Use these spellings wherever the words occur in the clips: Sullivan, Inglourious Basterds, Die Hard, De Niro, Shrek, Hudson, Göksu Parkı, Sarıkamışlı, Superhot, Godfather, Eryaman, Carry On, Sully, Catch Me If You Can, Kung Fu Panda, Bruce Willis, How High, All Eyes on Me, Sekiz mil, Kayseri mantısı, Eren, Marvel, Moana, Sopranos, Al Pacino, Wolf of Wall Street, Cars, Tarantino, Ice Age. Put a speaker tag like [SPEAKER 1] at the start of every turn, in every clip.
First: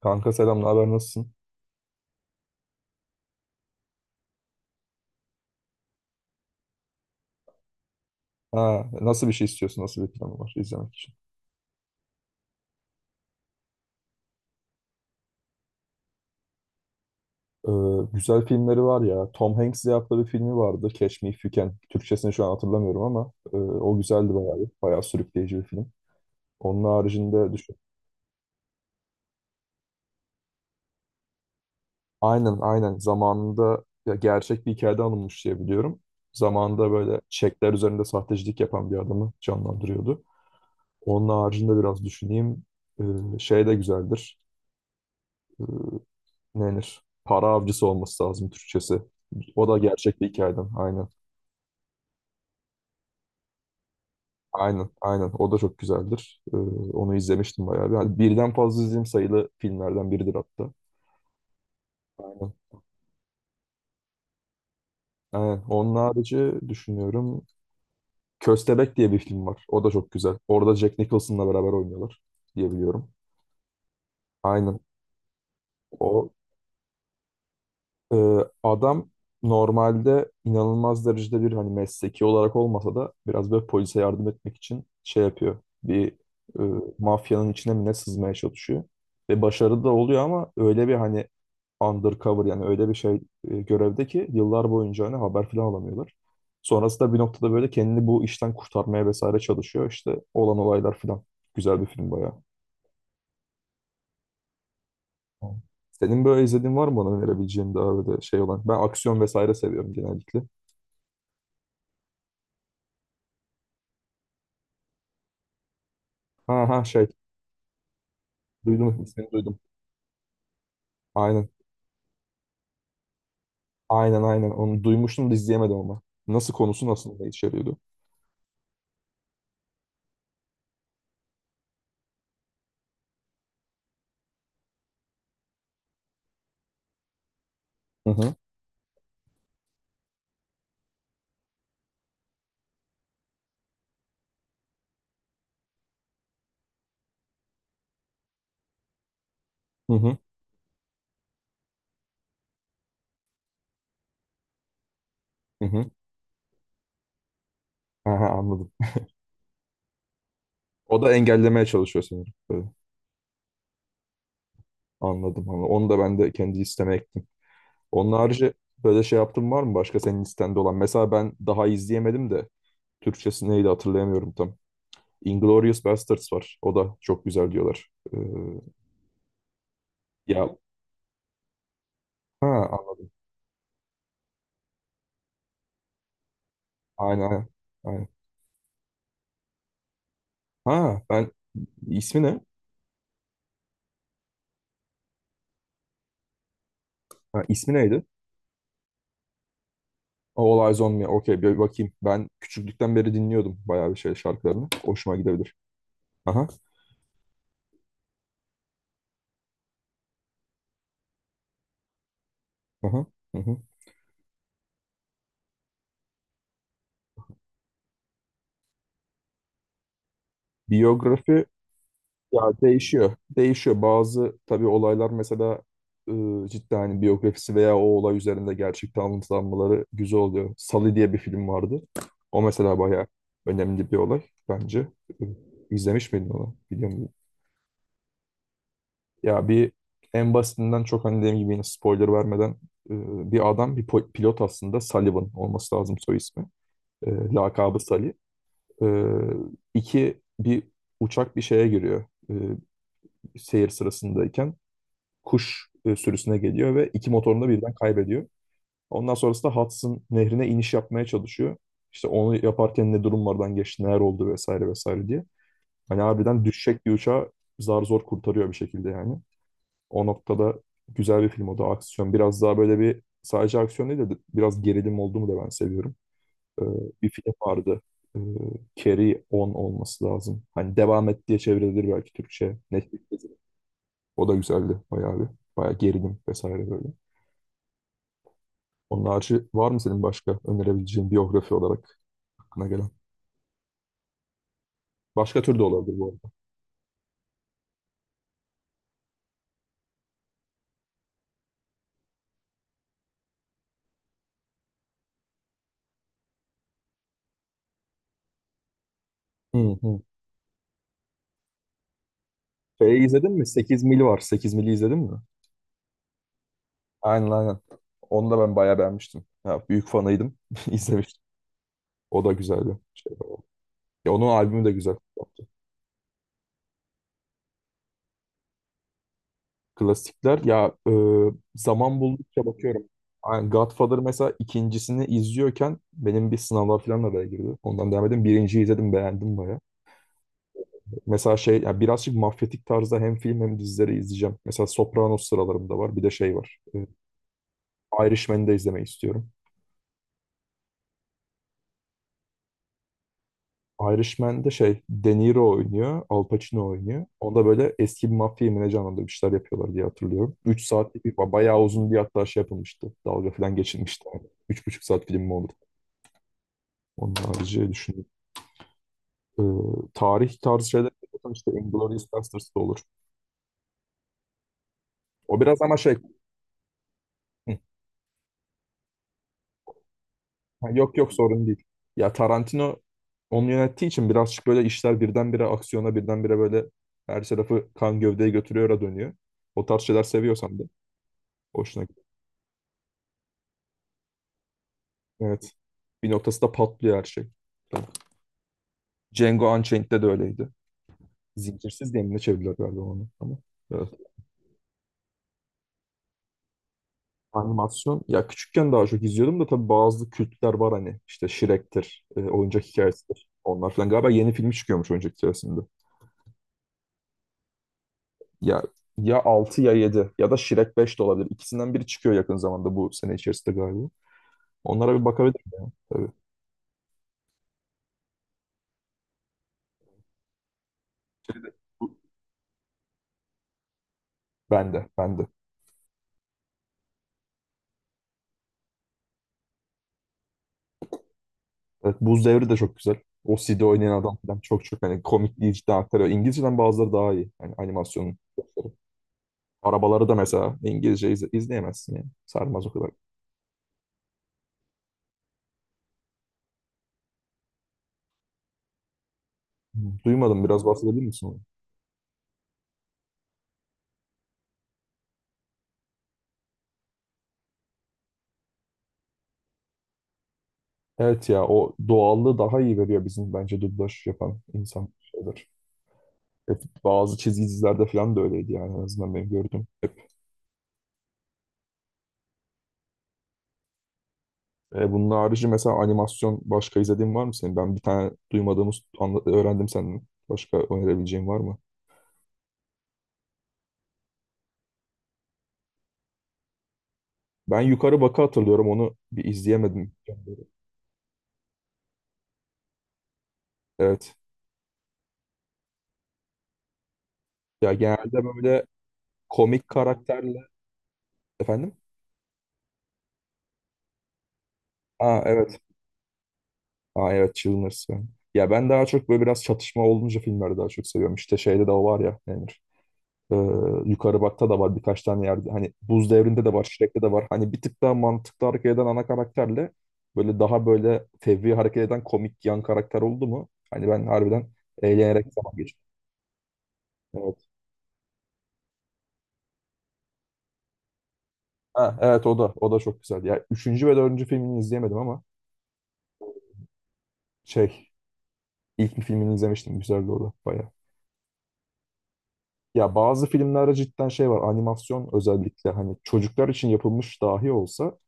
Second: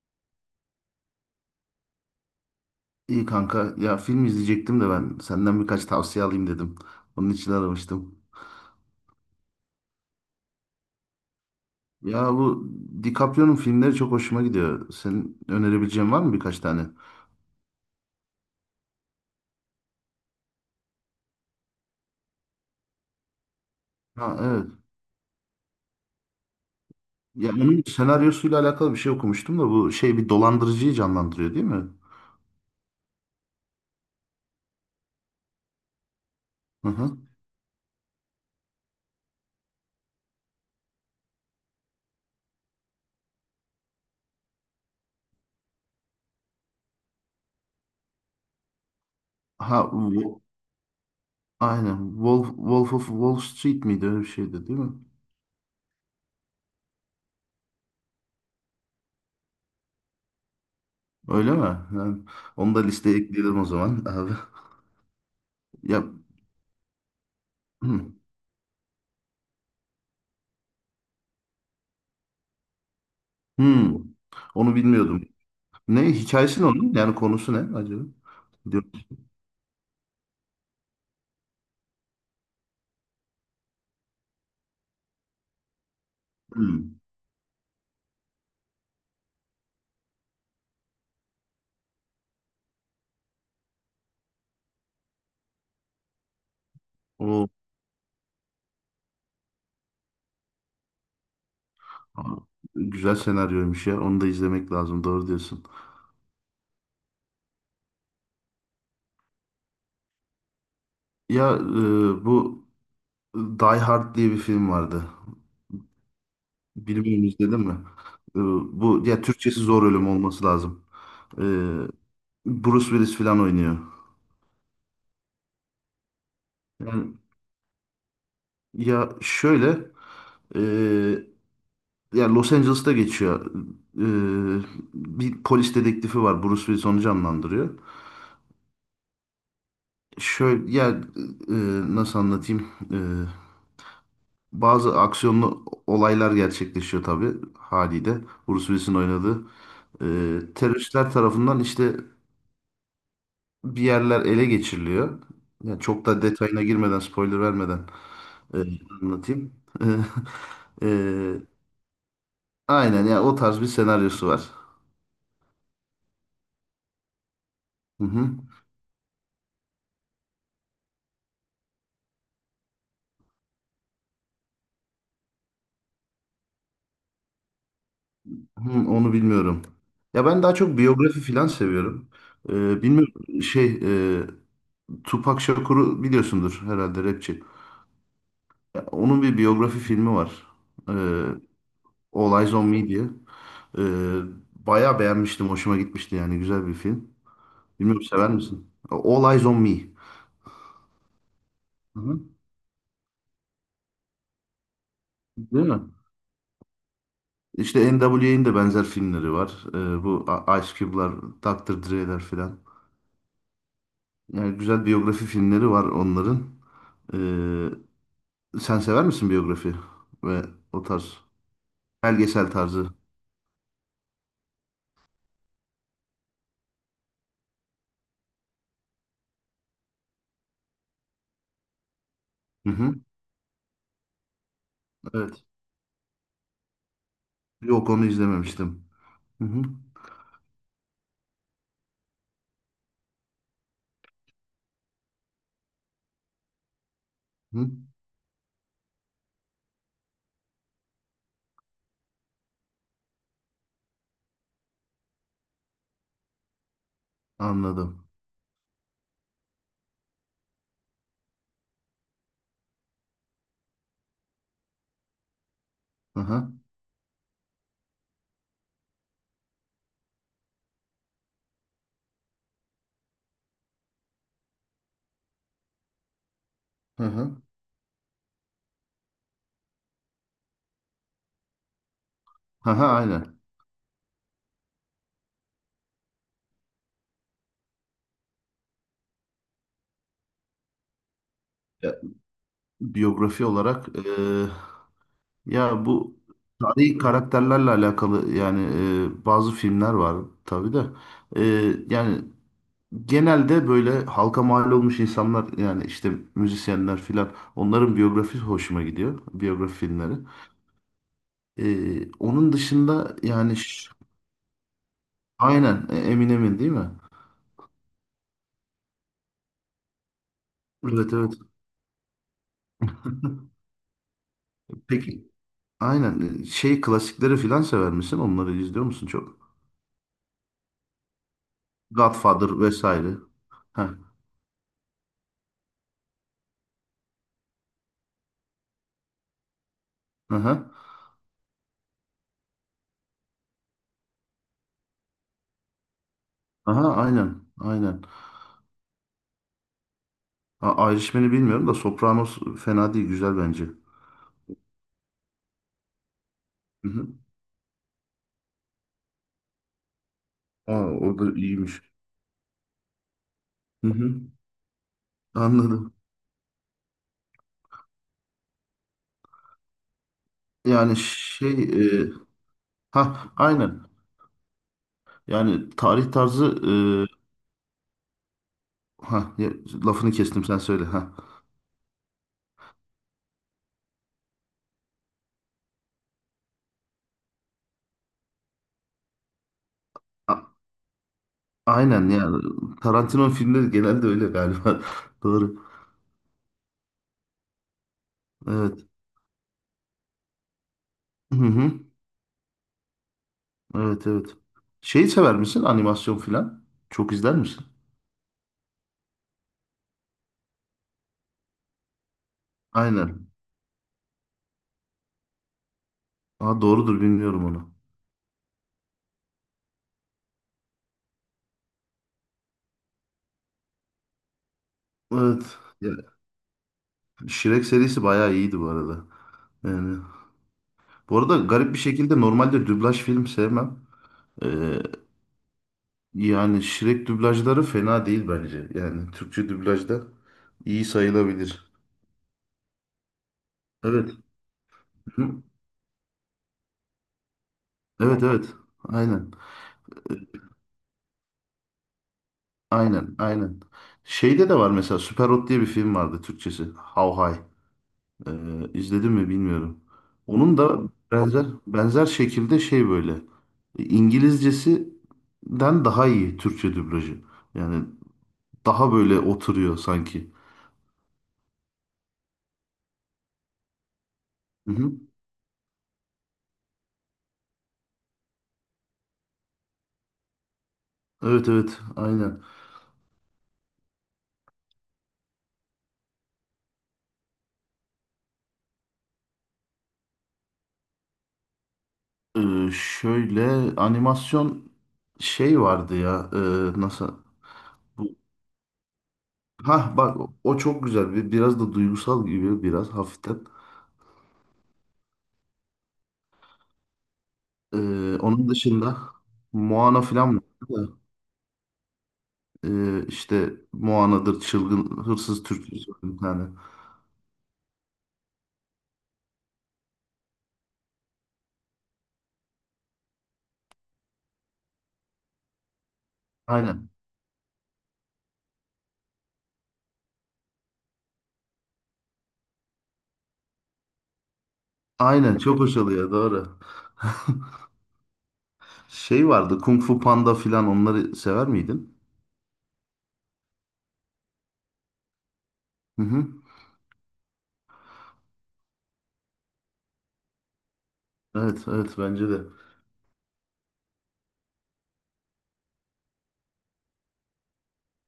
[SPEAKER 1] Kanka selam, ne haber, nasılsın?
[SPEAKER 2] İyi kanka. Ya film izleyecektim de ben senden birkaç tavsiye alayım dedim. Onun için aramıştım.
[SPEAKER 1] Ha, nasıl bir şey istiyorsun, nasıl bir planı var izlemek için?
[SPEAKER 2] Ya bu DiCaprio'nun filmleri çok hoşuma gidiyor. Senin önerebileceğin var mı birkaç tane?
[SPEAKER 1] Ee, Güzel filmleri var ya. Tom Hanks'le yaptığı bir filmi vardı. Catch Me If You Can. Türkçesini şu an hatırlamıyorum ama o güzeldi
[SPEAKER 2] Ha
[SPEAKER 1] bayağı.
[SPEAKER 2] evet.
[SPEAKER 1] Bayağı sürükleyici bir film. Onun
[SPEAKER 2] Ya
[SPEAKER 1] haricinde düşün.
[SPEAKER 2] onun senaryosuyla alakalı bir şey okumuştum da bu şey bir dolandırıcıyı canlandırıyor, değil mi?
[SPEAKER 1] Aynen, aynen, zamanında ya gerçek bir hikayede alınmış diye biliyorum.
[SPEAKER 2] Hı
[SPEAKER 1] Zamanında
[SPEAKER 2] hı.
[SPEAKER 1] böyle çekler üzerinde sahtecilik yapan bir adamı canlandırıyordu. Onun haricinde biraz düşüneyim. Şey de güzeldir. Ee, Ne denir? Para avcısı olması lazım Türkçesi. O da
[SPEAKER 2] Ha
[SPEAKER 1] gerçek bir hikayeden. Aynen.
[SPEAKER 2] aynen. Wolf of Wall Street miydi, öyle bir şeydi değil
[SPEAKER 1] Aynen.
[SPEAKER 2] mi?
[SPEAKER 1] Aynen. O da çok güzeldir. Onu izlemiştim bayağı bir. Hani birden fazla izlediğim sayılı filmlerden biridir hatta.
[SPEAKER 2] Öyle mi? Yani
[SPEAKER 1] Aynen.
[SPEAKER 2] onu da listeye ekleyelim o zaman abi.
[SPEAKER 1] Aynen. Onun
[SPEAKER 2] Ya,
[SPEAKER 1] harici düşünüyorum.
[SPEAKER 2] hmm.
[SPEAKER 1] Köstebek diye bir film var. O da çok güzel. Orada Jack Nicholson'la beraber oynuyorlar diye biliyorum.
[SPEAKER 2] Hmm. Onu
[SPEAKER 1] Aynen.
[SPEAKER 2] bilmiyordum. Ne
[SPEAKER 1] O
[SPEAKER 2] hikayesi, ne onun? Yani konusu ne acaba? Diyorum.
[SPEAKER 1] Adam normalde inanılmaz derecede bir hani mesleki olarak olmasa da biraz böyle polise yardım etmek için şey yapıyor. Bir e,
[SPEAKER 2] Hmm.
[SPEAKER 1] mafyanın içine mi ne sızmaya çalışıyor. Ve başarılı da oluyor ama öyle bir hani undercover yani öyle bir şey görevde ki yıllar boyunca hani haber falan alamıyorlar. Sonrasında bir
[SPEAKER 2] O
[SPEAKER 1] noktada böyle kendini bu işten kurtarmaya vesaire çalışıyor. İşte olan olaylar falan. Güzel bir film
[SPEAKER 2] aa,
[SPEAKER 1] bayağı.
[SPEAKER 2] güzel senaryoymuş ya. Onu da izlemek lazım. Doğru
[SPEAKER 1] Tamam.
[SPEAKER 2] diyorsun.
[SPEAKER 1] Senin böyle izlediğin var mı bana önerebileceğin daha böyle şey olan? Ben aksiyon vesaire seviyorum genellikle.
[SPEAKER 2] Ya bu Die Hard diye bir film vardı.
[SPEAKER 1] Ha ha, şey,
[SPEAKER 2] Bilmiyorum, izledin mi? E, bu ya
[SPEAKER 1] duydum.
[SPEAKER 2] Türkçesi Zor Ölüm olması lazım. E,
[SPEAKER 1] Aynen,
[SPEAKER 2] Bruce Willis falan oynuyor.
[SPEAKER 1] aynen, onu duymuştum da izleyemedim ama. Nasıl konusu
[SPEAKER 2] Yani
[SPEAKER 1] nasıl ne içeriyordu?
[SPEAKER 2] ya şöyle, e, ya Los Angeles'ta geçiyor. E, bir polis dedektifi var. Bruce Willis onu canlandırıyor.
[SPEAKER 1] Hı hı,
[SPEAKER 2] Şöyle ya, nasıl anlatayım? Bazı aksiyonlu olaylar gerçekleşiyor tabii haliyle. Bruce Willis'in oynadığı.
[SPEAKER 1] hı hı,
[SPEAKER 2] Teröristler tarafından işte bir yerler ele geçiriliyor.
[SPEAKER 1] hı,
[SPEAKER 2] Yani
[SPEAKER 1] hı.
[SPEAKER 2] çok da detayına girmeden, spoiler vermeden,
[SPEAKER 1] Ha ha,
[SPEAKER 2] e,
[SPEAKER 1] anladım.
[SPEAKER 2] anlatayım. E,
[SPEAKER 1] O da
[SPEAKER 2] e,
[SPEAKER 1] engellemeye çalışıyor sanırım. Böyle.
[SPEAKER 2] aynen ya o tarz bir senaryosu var.
[SPEAKER 1] Anladım, anladım. Onu da ben de kendi listeme ektim.
[SPEAKER 2] Hı
[SPEAKER 1] Onun
[SPEAKER 2] hı.
[SPEAKER 1] harici böyle şey yaptığın var mı başka senin listende olan? Mesela ben daha izleyemedim de Türkçesi neydi hatırlayamıyorum tam. Inglourious Basterds var. O da çok güzel diyorlar. Ee,
[SPEAKER 2] Hı, onu bilmiyorum. Ya ben
[SPEAKER 1] ya
[SPEAKER 2] daha çok biyografi falan seviyorum.
[SPEAKER 1] Ha, Allah-
[SPEAKER 2] Bilmiyorum, şey, e, Tupac Shakur'u biliyorsundur herhalde,
[SPEAKER 1] aynen,
[SPEAKER 2] rapçi.
[SPEAKER 1] aynen, aynen.
[SPEAKER 2] Ya, onun bir biyografi filmi var.
[SPEAKER 1] Ha,
[SPEAKER 2] Ee,
[SPEAKER 1] ben ismi ne?
[SPEAKER 2] All Eyes on Me diye. Ee, bayağı beğenmiştim. Hoşuma gitmişti yani. Güzel bir film.
[SPEAKER 1] Ha, ismi
[SPEAKER 2] Bilmiyorum,
[SPEAKER 1] neydi?
[SPEAKER 2] sever misin? All Eyes on Me.
[SPEAKER 1] Ha, All Eyes on Me. Okey, bir bakayım.
[SPEAKER 2] Hı hı.
[SPEAKER 1] Ben küçüklükten beri dinliyordum bayağı bir şey şarkılarını. Hoşuma gidebilir.
[SPEAKER 2] Değil mi?
[SPEAKER 1] Aha,
[SPEAKER 2] İşte NWA'nin de benzer filmleri var. Bu Ice Cube'lar, Dr. Dre'ler filan.
[SPEAKER 1] aha, hı hı.
[SPEAKER 2] Yani güzel biyografi filmleri var onların. Ee, sen sever misin biyografi ve o tarz
[SPEAKER 1] Biyografi ya
[SPEAKER 2] belgesel tarzı?
[SPEAKER 1] değişiyor. Değişiyor. Bazı tabii olaylar mesela cidden hani biyografisi veya o olay üzerinde gerçekten anlatılanmaları güzel oluyor. Sully diye bir film vardı. O
[SPEAKER 2] Hı
[SPEAKER 1] mesela
[SPEAKER 2] hı.
[SPEAKER 1] bayağı önemli bir olay bence. Iı,
[SPEAKER 2] Evet.
[SPEAKER 1] İzlemiş miydin onu? Biliyor muydun?
[SPEAKER 2] Yok, onu izlememiştim. Hı
[SPEAKER 1] Ya
[SPEAKER 2] hı.
[SPEAKER 1] en basitinden çok hani dediğim gibi yine spoiler vermeden, bir adam bir pilot aslında Sullivan olması lazım soy ismi. E,
[SPEAKER 2] Hı,
[SPEAKER 1] lakabı Sully. E, iki Bir uçak bir şeye giriyor e, seyir sırasındayken. Kuş sürüsüne geliyor ve iki motorunu da birden
[SPEAKER 2] anladım.
[SPEAKER 1] kaybediyor. Ondan sonrasında Hudson nehrine iniş yapmaya çalışıyor. İşte onu yaparken ne durumlardan geçti, neler oldu vesaire vesaire diye. Hani
[SPEAKER 2] Hı
[SPEAKER 1] harbiden
[SPEAKER 2] hı.
[SPEAKER 1] düşecek bir uçağı zar zor kurtarıyor bir şekilde yani. O noktada güzel bir film o da, aksiyon. Biraz daha böyle bir sadece aksiyon değil de biraz gerilim olduğumu da ben seviyorum. Ee,
[SPEAKER 2] Hı
[SPEAKER 1] Bir film
[SPEAKER 2] hı.
[SPEAKER 1] vardı. Ee, Carry On olması lazım. Hani devam et diye çevrilir belki Türkçe.
[SPEAKER 2] Hı hı,
[SPEAKER 1] Netflix'te.
[SPEAKER 2] aynen.
[SPEAKER 1] O da güzeldi bayağı bir. Bayağı gerilim vesaire böyle. Onun harici var mı senin başka önerebileceğin biyografi
[SPEAKER 2] Ya,
[SPEAKER 1] olarak aklına gelen?
[SPEAKER 2] biyografi olarak,
[SPEAKER 1] Başka tür de
[SPEAKER 2] ya
[SPEAKER 1] olabilir bu
[SPEAKER 2] bu
[SPEAKER 1] arada.
[SPEAKER 2] tarihi karakterlerle alakalı yani, bazı filmler var tabii de. Yani genelde böyle halka mal olmuş insanlar, yani işte müzisyenler filan, onların biyografi hoşuma gidiyor. Biyografi
[SPEAKER 1] Hı hı.
[SPEAKER 2] filmleri. Onun
[SPEAKER 1] Şeyi
[SPEAKER 2] dışında
[SPEAKER 1] izledin mi?
[SPEAKER 2] yani
[SPEAKER 1] Sekiz mil var. 8 mili izledin mi?
[SPEAKER 2] aynen, Eminem'in değil mi?
[SPEAKER 1] Aynen, aynen. Onu da ben bayağı beğenmiştim. Ya, büyük fanıydım.
[SPEAKER 2] Evet
[SPEAKER 1] İzlemiştim.
[SPEAKER 2] evet.
[SPEAKER 1] O da güzel bir şey. Ya onun albümü de güzel
[SPEAKER 2] Peki.
[SPEAKER 1] yaptı.
[SPEAKER 2] Aynen. Şey klasikleri filan sever misin? Onları izliyor musun çok?
[SPEAKER 1] Klasikler ya, zaman buldukça
[SPEAKER 2] Godfather
[SPEAKER 1] bakıyorum.
[SPEAKER 2] vesaire.
[SPEAKER 1] Yani
[SPEAKER 2] Heh.
[SPEAKER 1] Godfather mesela ikincisini izliyorken benim bir sınavlar falan da böyle girdi. Ondan devam edeyim. Birinciyi izledim, beğendim baya.
[SPEAKER 2] Aha.
[SPEAKER 1] Mesela şey, ya birazcık mafyatik tarzda hem film hem dizileri izleyeceğim. Mesela Sopranos sıralarımda var. Bir de şey var.
[SPEAKER 2] Aha aynen. Aynen.
[SPEAKER 1] Irishman'i de izlemeyi istiyorum.
[SPEAKER 2] A Irishman'i bilmiyorum da Sopranos fena değil. Güzel bence.
[SPEAKER 1] Irishman'de şey De Niro oynuyor, Al Pacino
[SPEAKER 2] Hı
[SPEAKER 1] oynuyor.
[SPEAKER 2] hı.
[SPEAKER 1] Onda böyle eski bir mafya yemeğine canlandırıp işler yapıyorlar diye hatırlıyorum. 3
[SPEAKER 2] Aa,
[SPEAKER 1] saatlik bir
[SPEAKER 2] o da
[SPEAKER 1] bayağı
[SPEAKER 2] iyiymiş.
[SPEAKER 1] uzun bir hatta şey yapılmıştı. Dalga falan
[SPEAKER 2] Hı
[SPEAKER 1] geçilmişti.
[SPEAKER 2] hı.
[SPEAKER 1] Yani, üç buçuk saat film mi olur?
[SPEAKER 2] Anladım.
[SPEAKER 1] Onun harici düşünün. Ee, Tarih tarzı şeyler
[SPEAKER 2] Yani
[SPEAKER 1] zaten işte
[SPEAKER 2] şey, e,
[SPEAKER 1] Inglourious Basterds da olur.
[SPEAKER 2] ha aynen.
[SPEAKER 1] O biraz
[SPEAKER 2] Yani
[SPEAKER 1] ama şey.
[SPEAKER 2] tarih tarzı,
[SPEAKER 1] hı,
[SPEAKER 2] ha, lafını kestim, sen
[SPEAKER 1] ha,
[SPEAKER 2] söyle
[SPEAKER 1] Yok yok,
[SPEAKER 2] ha.
[SPEAKER 1] sorun değil. Ya Tarantino onu yönettiği için birazcık böyle işler birdenbire aksiyona, birdenbire böyle her tarafı kan gövdeye götürüyor, dönüyor. O tarz şeyler
[SPEAKER 2] A-
[SPEAKER 1] seviyorsan da hoşuna gidiyor.
[SPEAKER 2] aynen, yani Tarantino filmleri genelde öyle galiba.
[SPEAKER 1] Evet.
[SPEAKER 2] Doğru.
[SPEAKER 1] Bir noktasında patlıyor her şey.
[SPEAKER 2] Evet.
[SPEAKER 1] Django Unchained'de de öyleydi.
[SPEAKER 2] Hı hı.
[SPEAKER 1] Zincirsiz diye mi ne çevirdiler galiba onu ama. Evet.
[SPEAKER 2] Evet evet. Şeyi sever misin? Animasyon filan. Çok izler misin?
[SPEAKER 1] Animasyon. Ya küçükken daha çok izliyordum da tabii bazı kültler var hani. İşte Shrek'tir, oyuncak hikayesidir.
[SPEAKER 2] Aynen.
[SPEAKER 1] Onlar falan. Galiba yeni film çıkıyormuş oyuncak hikayesinde.
[SPEAKER 2] Aa, doğrudur, bilmiyorum onu.
[SPEAKER 1] Ya, ya 6 ya 7 ya da Shrek 5 de olabilir. İkisinden biri çıkıyor yakın zamanda bu sene içerisinde galiba. Onlara bir
[SPEAKER 2] Evet.
[SPEAKER 1] bakabilirim
[SPEAKER 2] Ya,
[SPEAKER 1] tabii.
[SPEAKER 2] Shrek serisi bayağı iyiydi bu arada. Yani, bu arada garip bir şekilde normalde dublaj film sevmem. Ee,
[SPEAKER 1] Ben de, ben de.
[SPEAKER 2] yani Shrek dublajları fena değil bence. Yani Türkçe dublajda iyi sayılabilir.
[SPEAKER 1] Evet, Buz Devri de çok güzel. O CD oynayan
[SPEAKER 2] Evet.
[SPEAKER 1] adam falan çok, çok hani
[SPEAKER 2] Hı.
[SPEAKER 1] komikliği cidden aktarıyor. İngilizceden bazıları daha iyi. Yani animasyonun.
[SPEAKER 2] Evet evet. Aynen.
[SPEAKER 1] Arabaları da mesela İngilizce izleyemezsin yani. Sarmaz o kadar.
[SPEAKER 2] Aynen. Aynen. Şeyde de var mesela, Superhot diye bir film vardı Türkçesi. How High. Ee, izledim mi bilmiyorum.
[SPEAKER 1] Duymadım,
[SPEAKER 2] Onun
[SPEAKER 1] biraz
[SPEAKER 2] da
[SPEAKER 1] bahsedebilir misin onu?
[SPEAKER 2] benzer benzer şekilde şey böyle, İngilizcesinden daha iyi Türkçe dublajı. Yani daha böyle oturuyor sanki.
[SPEAKER 1] Evet ya o doğallığı daha iyi veriyor bizim bence dublaj yapan
[SPEAKER 2] Hı
[SPEAKER 1] insan
[SPEAKER 2] hı.
[SPEAKER 1] şeyler. Hep bazı çizgi dizilerde falan da öyleydi yani, en azından ben gördüm. Hep.
[SPEAKER 2] Evet evet aynen.
[SPEAKER 1] Bunun harici mesela animasyon başka izlediğin var mı senin? Ben bir tane duymadığımız öğrendim senden. Başka önerebileceğin var mı?
[SPEAKER 2] Şöyle animasyon şey vardı ya, nasıl
[SPEAKER 1] Ben Yukarı
[SPEAKER 2] bu,
[SPEAKER 1] Bak'ı hatırlıyorum. Onu bir izleyemedim.
[SPEAKER 2] ha bak, o çok güzel bir, biraz da duygusal gibi biraz hafiften.
[SPEAKER 1] Evet. Ya genelde
[SPEAKER 2] Onun
[SPEAKER 1] böyle
[SPEAKER 2] dışında
[SPEAKER 1] komik
[SPEAKER 2] Moana
[SPEAKER 1] karakterle,
[SPEAKER 2] falan var.
[SPEAKER 1] efendim.
[SPEAKER 2] İşte Moana'dır, çılgın
[SPEAKER 1] Aa
[SPEAKER 2] hırsız
[SPEAKER 1] evet.
[SPEAKER 2] türküsü var bir tane.
[SPEAKER 1] Aa evet, Chilmers, yani. Ya ben daha çok böyle biraz çatışma olunca filmleri daha çok seviyorum. İşte şeyde de o var ya, Emir. Ee, Yukarı Bak'ta da var birkaç tane yerde. Hani Buz Devri'nde de var,
[SPEAKER 2] Aynen.
[SPEAKER 1] Shrek'te de var. Hani bir tık daha mantıklı hareket eden ana karakterle böyle daha böyle fevri hareket eden komik yan karakter oldu mu, hani ben harbiden eğlenerek
[SPEAKER 2] Aynen
[SPEAKER 1] zaman
[SPEAKER 2] çok hoş
[SPEAKER 1] geçiriyorum.
[SPEAKER 2] oluyor, doğru. Şey vardı Kung Fu Panda filan, onları sever miydin?
[SPEAKER 1] Ha, evet, o da, o da çok güzeldi. Ya üçüncü ve dördüncü filmini izleyemedim ama
[SPEAKER 2] Hı hı.
[SPEAKER 1] şey, ilk bir filmini izlemiştim. Güzeldi o da bayağı.
[SPEAKER 2] Evet evet bence de.
[SPEAKER 1] Ya bazı filmlerde cidden şey var. Animasyon özellikle hani çocuklar için yapılmış dahi olsa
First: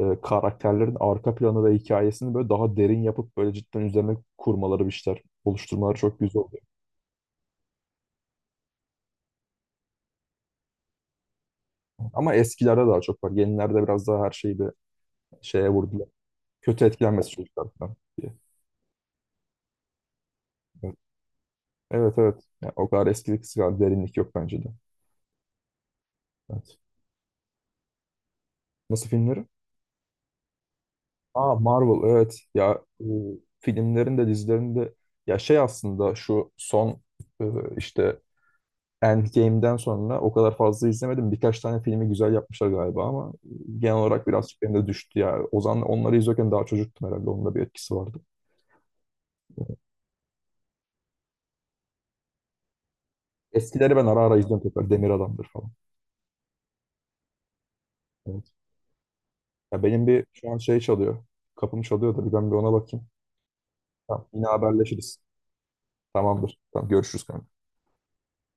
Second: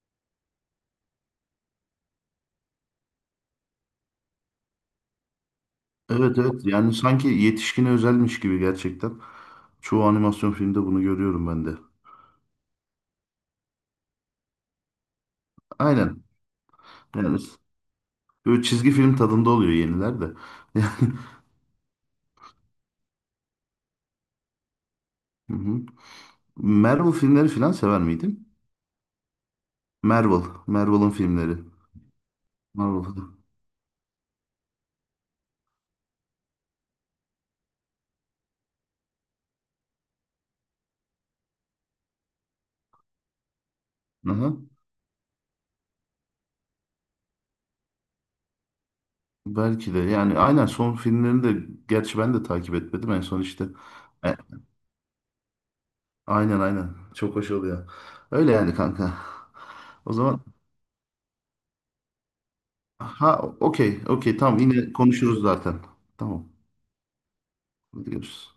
[SPEAKER 1] karakterlerin arka planı ve hikayesini böyle daha derin yapıp böyle cidden üzerine kurmaları, bir şeyler oluşturmaları çok
[SPEAKER 2] Evet
[SPEAKER 1] güzel oluyor.
[SPEAKER 2] evet, yani sanki yetişkine özelmiş gibi gerçekten. Çoğu animasyon filmde bunu görüyorum ben de.
[SPEAKER 1] Ama eskilerde daha çok var. Yenilerde biraz daha her şeyi bir şeye vurdular.
[SPEAKER 2] Aynen.
[SPEAKER 1] Kötü etkilenmesi
[SPEAKER 2] Yani
[SPEAKER 1] çocuklar falan diye.
[SPEAKER 2] böyle çizgi film tadında oluyor yeniler de.
[SPEAKER 1] Evet,
[SPEAKER 2] Yani,
[SPEAKER 1] evet, evet. Ya, o kadar eskilik kadar derinlik yok bence de.
[SPEAKER 2] hı hı.
[SPEAKER 1] Evet.
[SPEAKER 2] Marvel filmleri filan sever miydin?
[SPEAKER 1] Nasıl filmleri?
[SPEAKER 2] Marvel. Marvel'ın
[SPEAKER 1] Aa
[SPEAKER 2] filmleri.
[SPEAKER 1] Marvel, evet ya
[SPEAKER 2] Marvel.
[SPEAKER 1] bu filmlerin de dizilerin de, ya şey, aslında şu son e, işte Endgame'den sonra o kadar fazla izlemedim. Birkaç tane filmi güzel yapmışlar galiba ama genel olarak
[SPEAKER 2] Aha.
[SPEAKER 1] birazcık benim de düştü ya. O zaman onları izlerken daha çocuktum herhalde. Onun da bir etkisi vardı.
[SPEAKER 2] Belki de, yani aynen, son filmlerini de gerçi ben de takip etmedim en son işte.
[SPEAKER 1] Eskileri ben ara
[SPEAKER 2] E,
[SPEAKER 1] ara izliyorum tekrar. Demir Adam'dır falan.
[SPEAKER 2] aynen aynen, çok hoş oluyor.
[SPEAKER 1] Evet.
[SPEAKER 2] Öyle yani kanka.
[SPEAKER 1] Ya benim
[SPEAKER 2] O
[SPEAKER 1] bir
[SPEAKER 2] zaman
[SPEAKER 1] şu an şey çalıyor. Kapım çalıyor da bir ben bir ona bakayım.
[SPEAKER 2] ha, okey
[SPEAKER 1] Tamam,
[SPEAKER 2] okey,
[SPEAKER 1] yine
[SPEAKER 2] tamam, yine
[SPEAKER 1] haberleşiriz.
[SPEAKER 2] konuşuruz zaten. Tamam,
[SPEAKER 1] Tamamdır. Tamam, görüşürüz kanka.
[SPEAKER 2] hadi görüşürüz.